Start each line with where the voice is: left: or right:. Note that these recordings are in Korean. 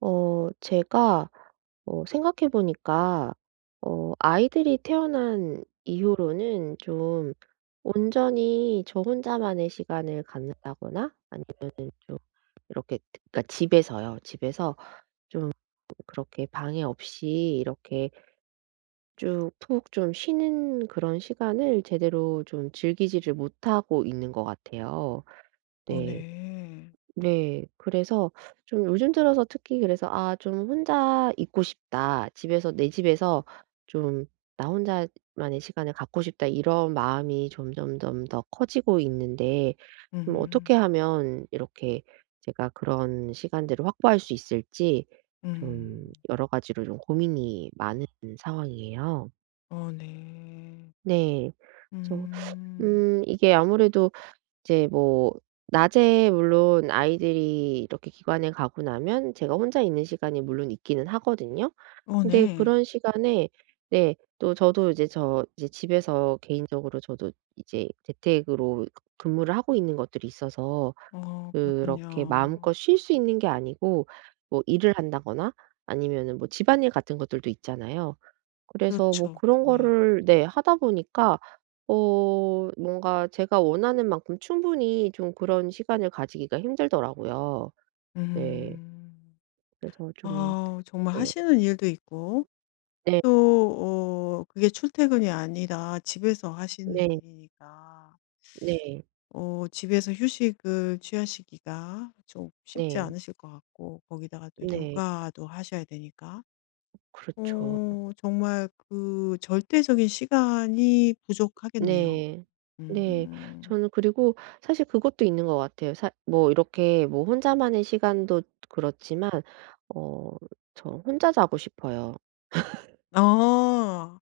right: 제가 생각해 보니까 아이들이 태어난 이후로는 좀 온전히 저 혼자만의 시간을 갖는다거나 아니면 좀 이렇게, 그러니까 집에서요. 집에서 그렇게 방해 없이 이렇게 쭉 푹 좀 쉬는 그런 시간을 제대로 좀 즐기지를 못하고 있는 것 같아요.
left: 어
right: 네.
left: 네.
right: 네. 그래서 좀 요즘 들어서 특히 그래서 '아 좀 혼자 있고 싶다. 집에서 내 집에서 좀 나 혼자만의 시간을 갖고 싶다.' 이런 마음이 점점점 더 커지고 있는데 좀 어떻게
left: 음.
right: 하면 이렇게 제가 그런 시간들을 확보할 수 있을지 좀
left: 음.
right: 여러 가지로 좀 고민이 많은 상황이에요.
left: 어 네.
right: 네. 그래서
left: 음.
right: 이게 아무래도 이제 뭐 낮에 물론 아이들이 이렇게 기관에 가고 나면 제가 혼자 있는 시간이 물론 있기는 하거든요.
left: 어
right: 근데
left: 네.
right: 그런 시간에 네, 또 저도 이제 저 이제 집에서 개인적으로 저도 이제 재택으로 근무를 하고 있는 것들이 있어서
left: 어
right: 그렇게 마음껏
left: 그렇군요.
right: 쉴 수 있는 게 아니고 뭐 일을 한다거나 아니면은 뭐 집안일 같은 것들도 있잖아요. 그래서 뭐
left: 그렇죠.
right: 그런
left: 네.
right: 거를 네, 하다 보니까 어 뭔가 제가 원하는 만큼 충분히 좀 그런 시간을 가지기가 힘들더라고요. 네.
left: 음.
right: 그래서 좀.
left: 아 정말
right: 네.
left: 하시는 일도 있고
right: 네.
left: 또 그게 출퇴근이 아니라 집에서 하시는
right: 네.
left: 일이니까
right: 네.
left: 어 집에서 휴식을 취하시기가 좀 쉽지
right: 네.
left: 않으실 것 같고, 거기다가 또
right: 네.
left: 육아도 하셔야 되니까
right: 그렇죠.
left: 어 정말 그 절대적인 시간이 부족하겠네요.
right: 네. 네.
left: 음.
right: 저는 그리고 사실 그것도 있는 것 같아요. 사 뭐 이렇게 뭐 혼자만의 시간도 그렇지만 어 저 혼자 자고 싶어요.
left: 아.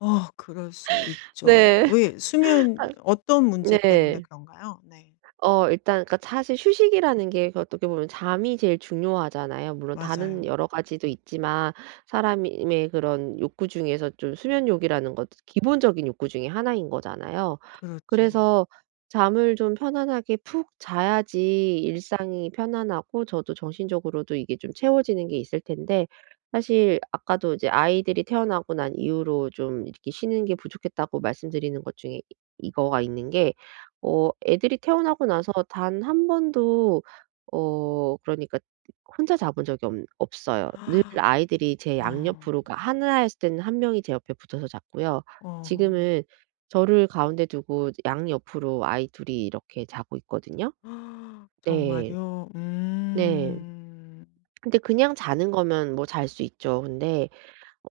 left: 어 그럴 수 있죠.
right: 네.
left: 왜, 수면
right: 아
left: 어떤 문제 때문에
right: 네.
left: 그런가요? 네.
right: 일단 그니까 사실 휴식이라는 게 그 어떻게 보면 잠이 제일 중요하잖아요. 물론 다른
left: 맞아요.
right: 여러 가지도 있지만 사람의 그런 욕구 중에서 좀 수면욕이라는 것도 기본적인 욕구 중에 하나인 거잖아요.
left: 그렇죠.
right: 그래서 잠을 좀 편안하게 푹 자야지 일상이 편안하고 저도 정신적으로도 이게 좀 채워지는 게 있을 텐데 사실 아까도 이제 아이들이 태어나고 난 이후로 좀 이렇게 쉬는 게 부족했다고 말씀드리는 것 중에 이 이거가 있는 게 애들이 태어나고 나서 단 한 번도 그러니까 혼자 자본 적이 없 없어요. 늘 아이들이 제
left: 어.
right: 양옆으로 가 하나 였을 때는 한 명이 제 옆에 붙어서 잤고요.
left: 어어.
right: 지금은 저를 가운데 두고 양옆으로 아이 둘이 이렇게 자고 있거든요. 네.
left: 정말요?
right: 네.
left: 음.
right: 근데 그냥 자는 거면 뭐 잘 수 있죠. 근데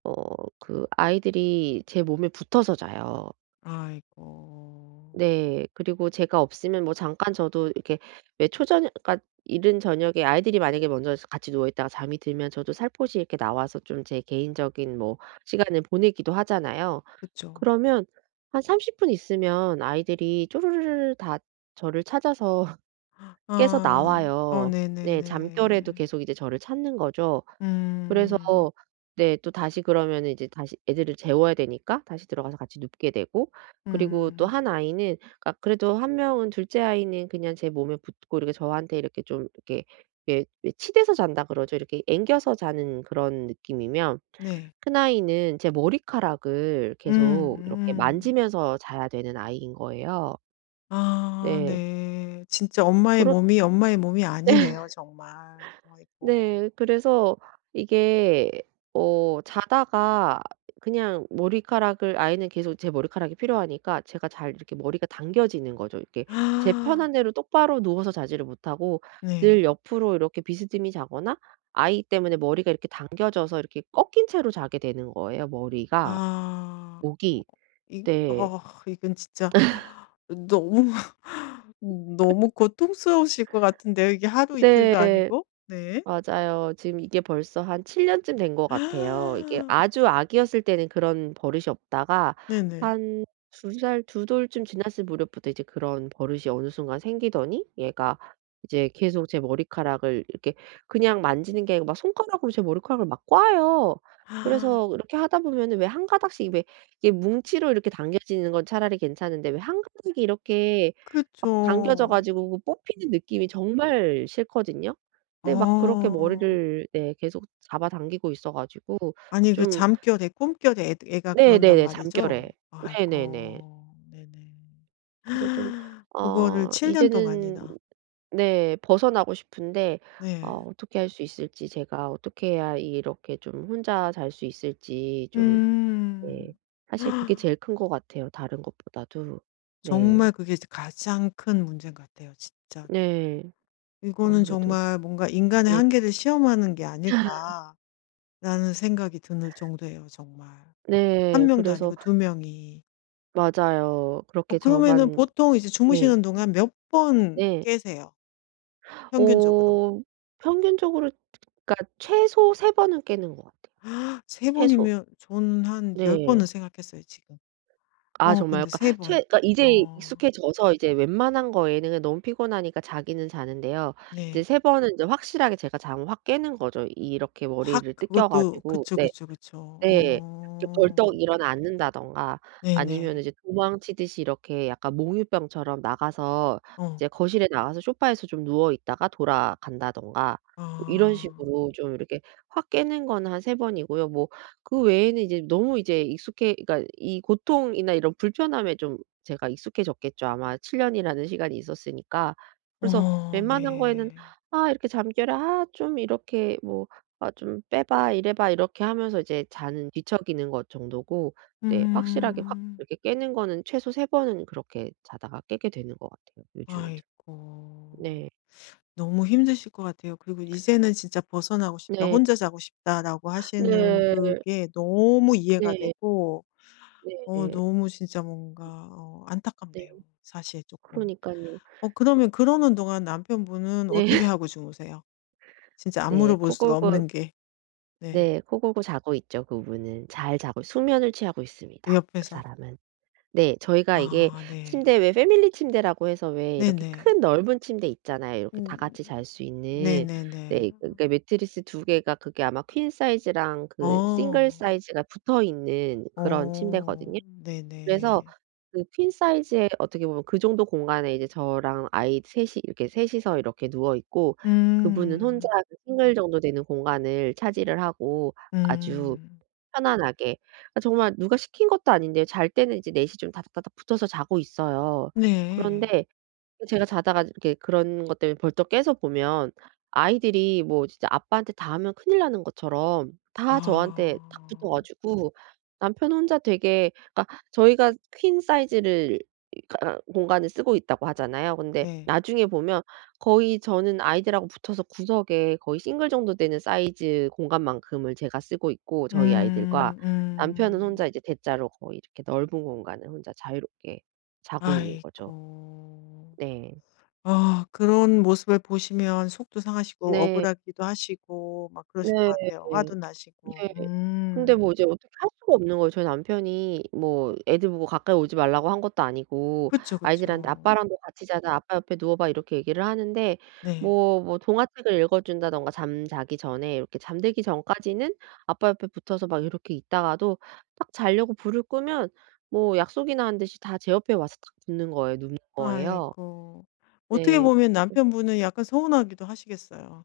right: 어 그 아이들이 제 몸에 붙어서 자요.
left: 아이고.
right: 네. 그리고 제가 없으면 뭐 잠깐 저도 이렇게 왜 초저녁, 그러니까 이른 저녁에 아이들이 만약에 먼저 같이 누워 있다가 잠이 들면 저도 살포시 이렇게 나와서 좀 제 개인적인 뭐 시간을 보내기도 하잖아요.
left: 그쵸.
right: 그러면 한 30분 있으면 아이들이 쪼르르르 다 저를 찾아서 깨서
left: 아. 어
right: 나와요. 네. 잠결에도
left: 네네네.
right: 계속 이제 저를 찾는 거죠. 그래서
left: 음.
right: 네, 또 다시 그러면 이제 다시 애들을 재워야 되니까 다시 들어가서 같이 눕게 되고 그리고 또
left: 음.
right: 한 아이는, 그러니까 그래도 한 명은 둘째 아이는 그냥 제 몸에 붙고 이렇게 저한테 이렇게 좀 이렇게 왜 치대서 잔다 그러죠. 이렇게 앵겨서 자는 그런 느낌이면
left: 네.
right: 큰아이는 제 머리카락을
left: 음
right: 계속 이렇게
left: 음.
right: 만지면서 자야 되는 아이인 거예요.
left: 아
right: 네.
left: 네. 진짜 엄마의
right: 그런.
left: 몸이 엄마의 몸이 아니네요 정말. 아이고.
right: 네. 그래서 이게 자다가 그냥 머리카락을 아이는 계속 제 머리카락이 필요하니까 제가 잘 이렇게 머리가 당겨지는 거죠. 이렇게 제
left: 아,
right: 편한 대로 똑바로 누워서 자지를 못하고
left: 네.
right: 늘 옆으로 이렇게 비스듬히 자거나 아이 때문에 머리가 이렇게 당겨져서 이렇게 꺾인 채로 자게 되는 거예요, 머리가,
left: 아. 어
right: 목이.
left: 이
right: 네.
left: 어 이건 진짜 너무 너무 고통스러우실 것 같은데요. 이게 하루 이틀도
right: 네.
left: 아니고. 네.
right: 맞아요. 지금 이게 벌써 한 7 년쯤 된 것 같아요. 이게
left: 아,
right: 아주 아기였을 때는 그런 버릇이 없다가
left: 네네.
right: 한 두 살 두 돌쯤 지났을 무렵부터 이제 그런 버릇이 어느 순간 생기더니 얘가 이제 계속 제 머리카락을 이렇게 그냥 만지는 게 아니고 막 손가락으로 제 머리카락을 막 꽈요.
left: 아,
right: 그래서 이렇게 하다 보면은 왜 한 가닥씩, 왜 이게 뭉치로 이렇게 당겨지는 건 차라리 괜찮은데 왜 한 가닥이 이렇게 막 당겨져
left: 그쵸.
right: 가지고 그 뽑히는 느낌이 정말 싫거든요. 근데 막 그렇게
left: 어.
right: 머리를 네 계속 잡아당기고 있어 가지고
left: 아니 그
right: 좀.
left: 잠결에, 꿈결에 애 애가 그런단
right: 네네네. 잠결에.
left: 말이죠?
right: 네네네.
left: 아이고. 네네.
right: 그래서 좀
left: 그거를 7년
right: 이제는
left: 동안이나.
right: 네, 벗어나고 싶은데
left: 네.
right: 어떻게 할 수 있을지, 제가 어떻게 해야 이렇게 좀 혼자 잘 수 있을지 좀. 네.
left: 음.
right: 사실 그게 제일 큰 것 같아요, 다른 것보다도. 네.
left: 정말 그게 가장 큰 문제인 것 같아요 진짜로.
right: 네.
left: 이거는
right: 아무래도
left: 정말 뭔가 '인간의
right: 네.
left: 한계를 시험하는 게 아닐까.'라는 생각이 드는 정도예요 정말.
right: 네.
left: 한 명도
right: 그래서
left: 아니고 두 명이.
right: 맞아요.
left: 어
right: 그렇게
left: 그러면은
right: 저만.
left: 보통 이제
right: 네.
left: 주무시는 동안 몇 번
right: 네.
left: 깨세요, 평균적으로?
right: 어 평균적으로, 그러니까 최소 3 번은 깨는 것 같아요.
left: 세
right: 최소.
left: 번이면 저는 한 열
right: 네.
left: 번은 생각했어요 지금.
right: 아
left: 어
right: 정말요?
left: 근데
right: 그러니까
left: 세
right: 최
left: 번.
right: 그러니까 이제
left: 어
right: 익숙해져서 이제 웬만한 거에는 그냥 너무 피곤하니까 자기는 자는데요. 이제
left: 네.
right: 3 번은 이제 확실하게 제가 잠 확 깨는 거죠. 이렇게
left: 확,
right: 머리를 뜯겨
left: 그것도,
right: 가지고.
left: 그쵸,
right: 네.
left: 그쵸, 그쵸.
right: 네. 이렇게 벌떡
left: 어.
right: 일어나 앉는다든가 아니면
left: 네네.
right: 이제 도망치듯이 이렇게 약간 몽유병처럼 나가서
left: 어.
right: 이제 거실에 나가서 소파에서 좀 누워 있다가 돌아간다든가 뭐 이런
left: 아.
right: 식으로 좀 이렇게 확 깨는 건 한 세 번이고요. 뭐 그 외에는 이제 너무 이제 익숙해 그러니까 이 고통이나 이런 불편함에 좀 제가 익숙해졌겠죠. 아마 7 년이라는 시간이 있었으니까. 그래서
left: 어
right: 웬만한 거에는
left: 네.
right: '아 이렇게 잠결에 아 좀 이렇게 뭐 아 좀 "빼 봐." "이래 봐." 이렇게 하면서 이제 잔 뒤척이는 것 정도고 네, 확실하게 확
left: 음.
right: 이렇게 깨는 거는 최소 세 번은 그렇게 자다가 깨게 되는 것 같아요, 요즘에도.
left: 아이고.
right: 네.
left: 너무 힘드실 것 같아요. 그리고 "이제는 진짜 벗어나고 싶다.
right: 네.
left: 혼자 자고 싶다."라고 하시는
right: 네.
left: 그게 너무 이해가
right: 네.
left: 되고 어
right: 네.
left: 너무 진짜 뭔가 어
right: 네.
left: 안타깝네요 사실 조금.
right: 그러니깐요.
left: 어 그러면 그러는 동안 남편분은
right: 네.
left: 어떻게 하고 주무세요? 진짜 안
right: 네.
left: 물어볼
right: 코
left: 수가
right: 골고
left: 없는 게. 네.
right: 네 코 골고 자고 있죠 그분은. 잘 자고 수면을 취하고 있습니다 그
left: 옆에서.
right: 사람은. 네. 저희가 이게
left: 아 네.
right: 침대 왜 패밀리 침대라고 해서 왜 이렇게
left: 네네.
right: 큰 넓은 침대 있잖아요. 이렇게 다
left: 음.
right: 같이 잘 수 있는.
left: 네네네.
right: 네. 그러니까 매트리스 두 개가, 그게 아마 퀸 사이즈랑 그 싱글
left: 어.
right: 사이즈가 붙어 있는 그런
left: 어.
right: 침대거든요. 그래서
left: 네네.
right: 그 퀸 사이즈의 어떻게 보면 그 정도 공간에 이제 저랑 아이 셋이 이렇게 셋 이서 이렇게 누워 있고 그분은 혼자
left: 음.
right: 그 싱글 정도 되는 공간을 차지를 하고 아주
left: 음.
right: 편안하게. 아 정말 누가 시킨 것도 아닌데 잘 때는 이제 넷이 좀 다닥다닥 붙어서 자고 있어요.
left: 네.
right: 그런데 제가 자다가 이렇게 그런 것 때문에 벌떡 깨서 보면 아이들이 뭐 진짜 아빠한테 다 하면 큰일 나는 것처럼 다 저한테 탁 붙어
left: 아.
right: 가지고 남편 혼자 되게, 그러니까 저희가 퀸 사이즈를, 그러니까 공간을 쓰고 있다고 하잖아요. 근데
left: 네.
right: 나중에 보면 거의 저는 아이들하고 붙어서 구석에 거의 싱글 정도 되는 사이즈 공간만큼을 제가 쓰고 있고 저희 아이들과
left: 음
right: 남편은
left: 음.
right: 혼자 이제 대자로 거의 이렇게 넓은 공간을 혼자 자유롭게 자고 있는 거죠.
left: 아이고.
right: 네.
left: 아 그런 모습을 보시면 속도 상하시고
right: 네.
left: 억울하기도 하시고 막 그러실 것
right: 네.
left: 같아요. 화도
right: 네.
left: 나시고.
right: 근데
left: 음.
right: 뭐 이제 어떻게 할 수가 없는 거예요. 저희 남편이 뭐 애들 보고 가까이 오지 말라고 한 것도 아니고
left: 그쵸,
right: 아이들한테
left: 그쵸.
right: "아빠랑도 같이 자자. 아빠 옆에 누워 봐." 이렇게 얘기를 하는데
left: 네.
right: 뭐 동화책을 읽어 준다든가 잠자기 전에 이렇게 잠들기 전까지는 아빠 옆에 붙어서 막 이렇게 있다가도 딱 자려고 불을 끄면 뭐 약속이나 한 듯이 다 제 옆에 와서 딱 붙는 거예요. 눕는 거예요.
left: 아이고. 어떻게
right: 네.
left: 보면 남편분은 약간 서운하기도 하시겠어요.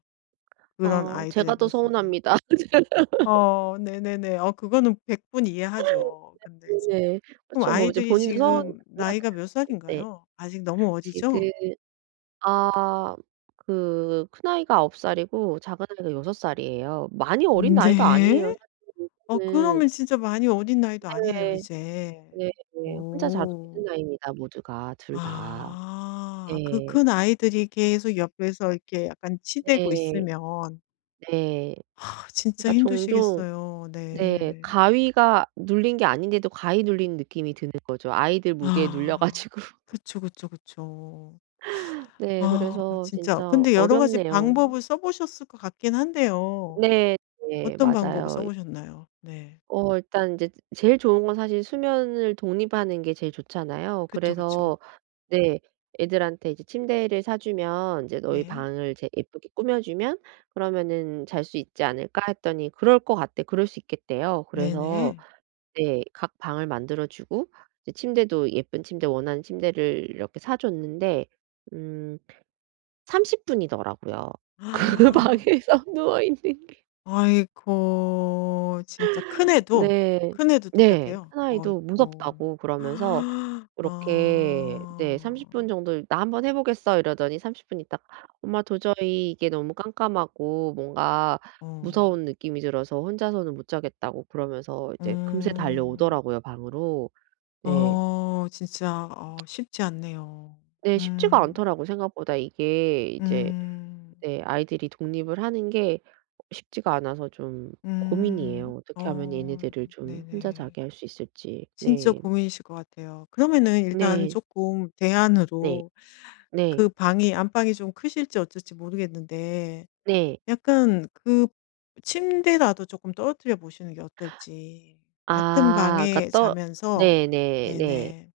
left: 그런
right: 아
left: 아이들의
right: 제가 더
left: 모습이.
right: 서운합니다.
left: 어 네네네. 어 그거는 백분 이해하죠. 근데 이제
right: 네네.
left: 그럼
right: 그쵸. 뭐 이제
left: 아이들이
right: 본인도 서운하긴
left: 지금 나이가 몇
right: 하겠죠. 네.
left: 살인가요? 아직 너무 어리죠?
right: 지금 아 그 큰아이가 9 살이고 작은아이가 6 살이에요. 많이 어린 나이도 아니에요.
left: 네.
right: 사실
left: 어
right: 요즘은
left: 그러면 진짜 많이 어린 나이도 아니네요
right: 네.
left: 이제.
right: 네. 혼자 자도 되는
left: 오.
right: 나이입니다 모두가 둘 다.
left: 아. 그
right: 네.
left: 큰 아이들이 계속 옆에서 이렇게 약간 치대고
right: 네.
left: 있으면,
right: 네.
left: 아, 진짜
right: 그러니까 종종
left: 힘드시겠어요.
right: 네.
left: 네.
right: 가위가 눌린 게 아닌데도 가위 눌린 느낌이 드는 거죠. 아이들 무게에 눌려
left: 아.
right: 가지고.
left: 그쵸, 그쵸, 그쵸.
right: 네.
left: 아
right: 그래서
left: 진짜,
right: 진짜
left: 근데 여러 가지
right: 어렵네요.
left: 방법을 써 보셨을 것 같긴 한데요.
right: 네. 네.
left: 어떤 방법을 써
right: 맞아요.
left: 보셨나요? 네.
right: 일단 인제 제일 좋은 건 사실 수면을 독립하는 게 제일 좋잖아요.
left: 그쵸, 그쵸.
right: 그래서 네. 애들한테 이제 침대를 사 주면 "인제 너희
left: 네.
right: 방을 제 예쁘게 꾸며 주면 그러면은 잘 수 있지 않을까?" 했더니 "그럴 것 같대." 그럴 수 있겠대요. 그래서
left: 네네.
right: 네. 각 방을 만들어 주고 이제 침대도 예쁜 침대 원하는 침대를 이렇게 사 줬는데 음 30 분이더라고요. 그
left: 아
right: 방에서 누워 있는.
left: 아이고. 진짜 큰애도,
right: 네.
left: 큰애도
right: 네.
left: 똑같아요.
right: 큰아이도
left: 어이고.
right: 무섭다고 그러면서
left: 아.
right: 이렇게 네 30분 정도 "나 한번 해 보겠어." 이러더니 30분 있다가 "엄마 도저히 이게 너무 깜깜하고 뭔가
left: 어.
right: 무서운 느낌이 들어서 혼자서는 못 자겠다."고 그러면서 이제 금세
left: 음.
right: 달려오더라고요 방으로. 네.
left: 어 진짜 어 쉽지 않네요.
right: 네 쉽지가
left: 음.
right: 않더라고요. 생각보다 이게 이제
left: 음.
right: 네 아이들이 독립을 하는 게 쉽지가 않아서 좀
left: 음.
right: 고민이에요. 어떻게 하면
left: 어
right: 얘네들을 좀 혼자
left: 네네.
right: 자게 할 수 있을지.
left: 진짜
right: 네.
left: 고민이실 것 같아요. 그러면은 일단
right: 네.
left: 조금
right: 네.
left: 대안으로
right: 네.
left: 그 방이, 안방이 좀 크실지 어쩔지 모르겠는데
right: 네.
left: 약간 그 침대라도 조금 떨어뜨려 보시는 게 어떨지. 같은
right: 아 그러니까
left: 방에
right: 떠.
left: 자면서.
right: 네네 네. 네.
left: 네네.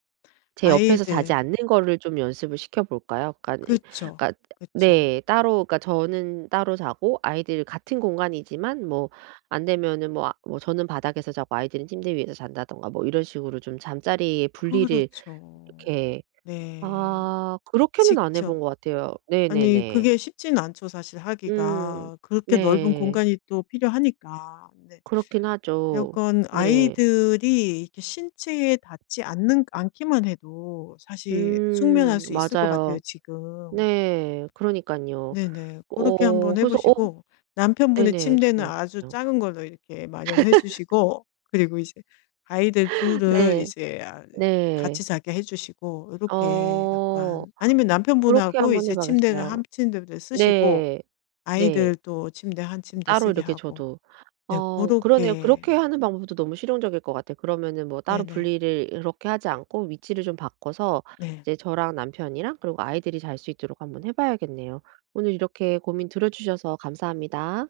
right: 제 옆에서 자지
left: 아이들.
right: 않는 거를 좀 연습을 시켜 볼까요? 그러니까 네,
left: 그쵸.
right: 그러니까
left: 그쵸.
right: 네. 따로, 그러니까 저는 따로 자고 아이들 같은 공간이지만 뭐 안 되면은 뭐 아 뭐 저는 바닥에서 자고 아이들은 침대 위에서 잔다든가 뭐 이런 식으로 좀 잠자리의 분리를
left: 그렇죠.
right: 이렇게.
left: 네.
right: 아 그렇게는 안 해
left: 직접.
right: 본 것 같아요.
left: 아니
right: 네네네.
left: 그게 쉽지는 않죠 사실
right: 음.
left: 하기가. 그렇게 넓은
right: 네.
left: 공간이 또 필요하니까. 네.
right: 그렇긴 하죠.
left: 약간
right: 네.
left: 아이들이 이렇게 신체에 닿지 않는, 않기만 해도 사실 숙면할 수 있을 것 같아요
right: 맞아요.
left: 지금.
right: 네. 그러니깐요.
left: 네네. 그렇게 한번 해
right: 그래서 어.
left: 보시고 남편분의
right: 네네.
left: 침대는
right: 정말
left: 아주
right: 좋네요.
left: 작은 걸로 이렇게 마련해 주시고 그리고 이제 아이들 둘을
right: 네.
left: 이제 아
right: 네.
left: 같이 자게 해 주시고 이렇게
right: 어
left: 약간, 아니면
right: 그렇게
left: 남편분하고
right: 한번 해
left: 이제 침대를
right: 봐야겠어요.
left: 한 침대를 쓰시고
right: 네. 네.
left: 아이들 또 침대 한 침대
right: 따로
left: 쓰게
right: 이렇게
left: 하고
right: 저도.
left: 네 그
right: 어
left: 렇
right: 그러네요.
left: 게
right: 그렇게 하는 방법도 너무 실용적일 것 같아요. 그러면은 뭐 따로
left: 네네.
right: 분리를 그렇게 하지 않고 위치를 좀 바꿔서
left: 네.
right: 이제 저랑 남편이랑 그리고 아이들이 잘 수 있도록 한번 해 봐야겠네요. 오늘 이렇게 고민 들어 주셔서 감사합니다.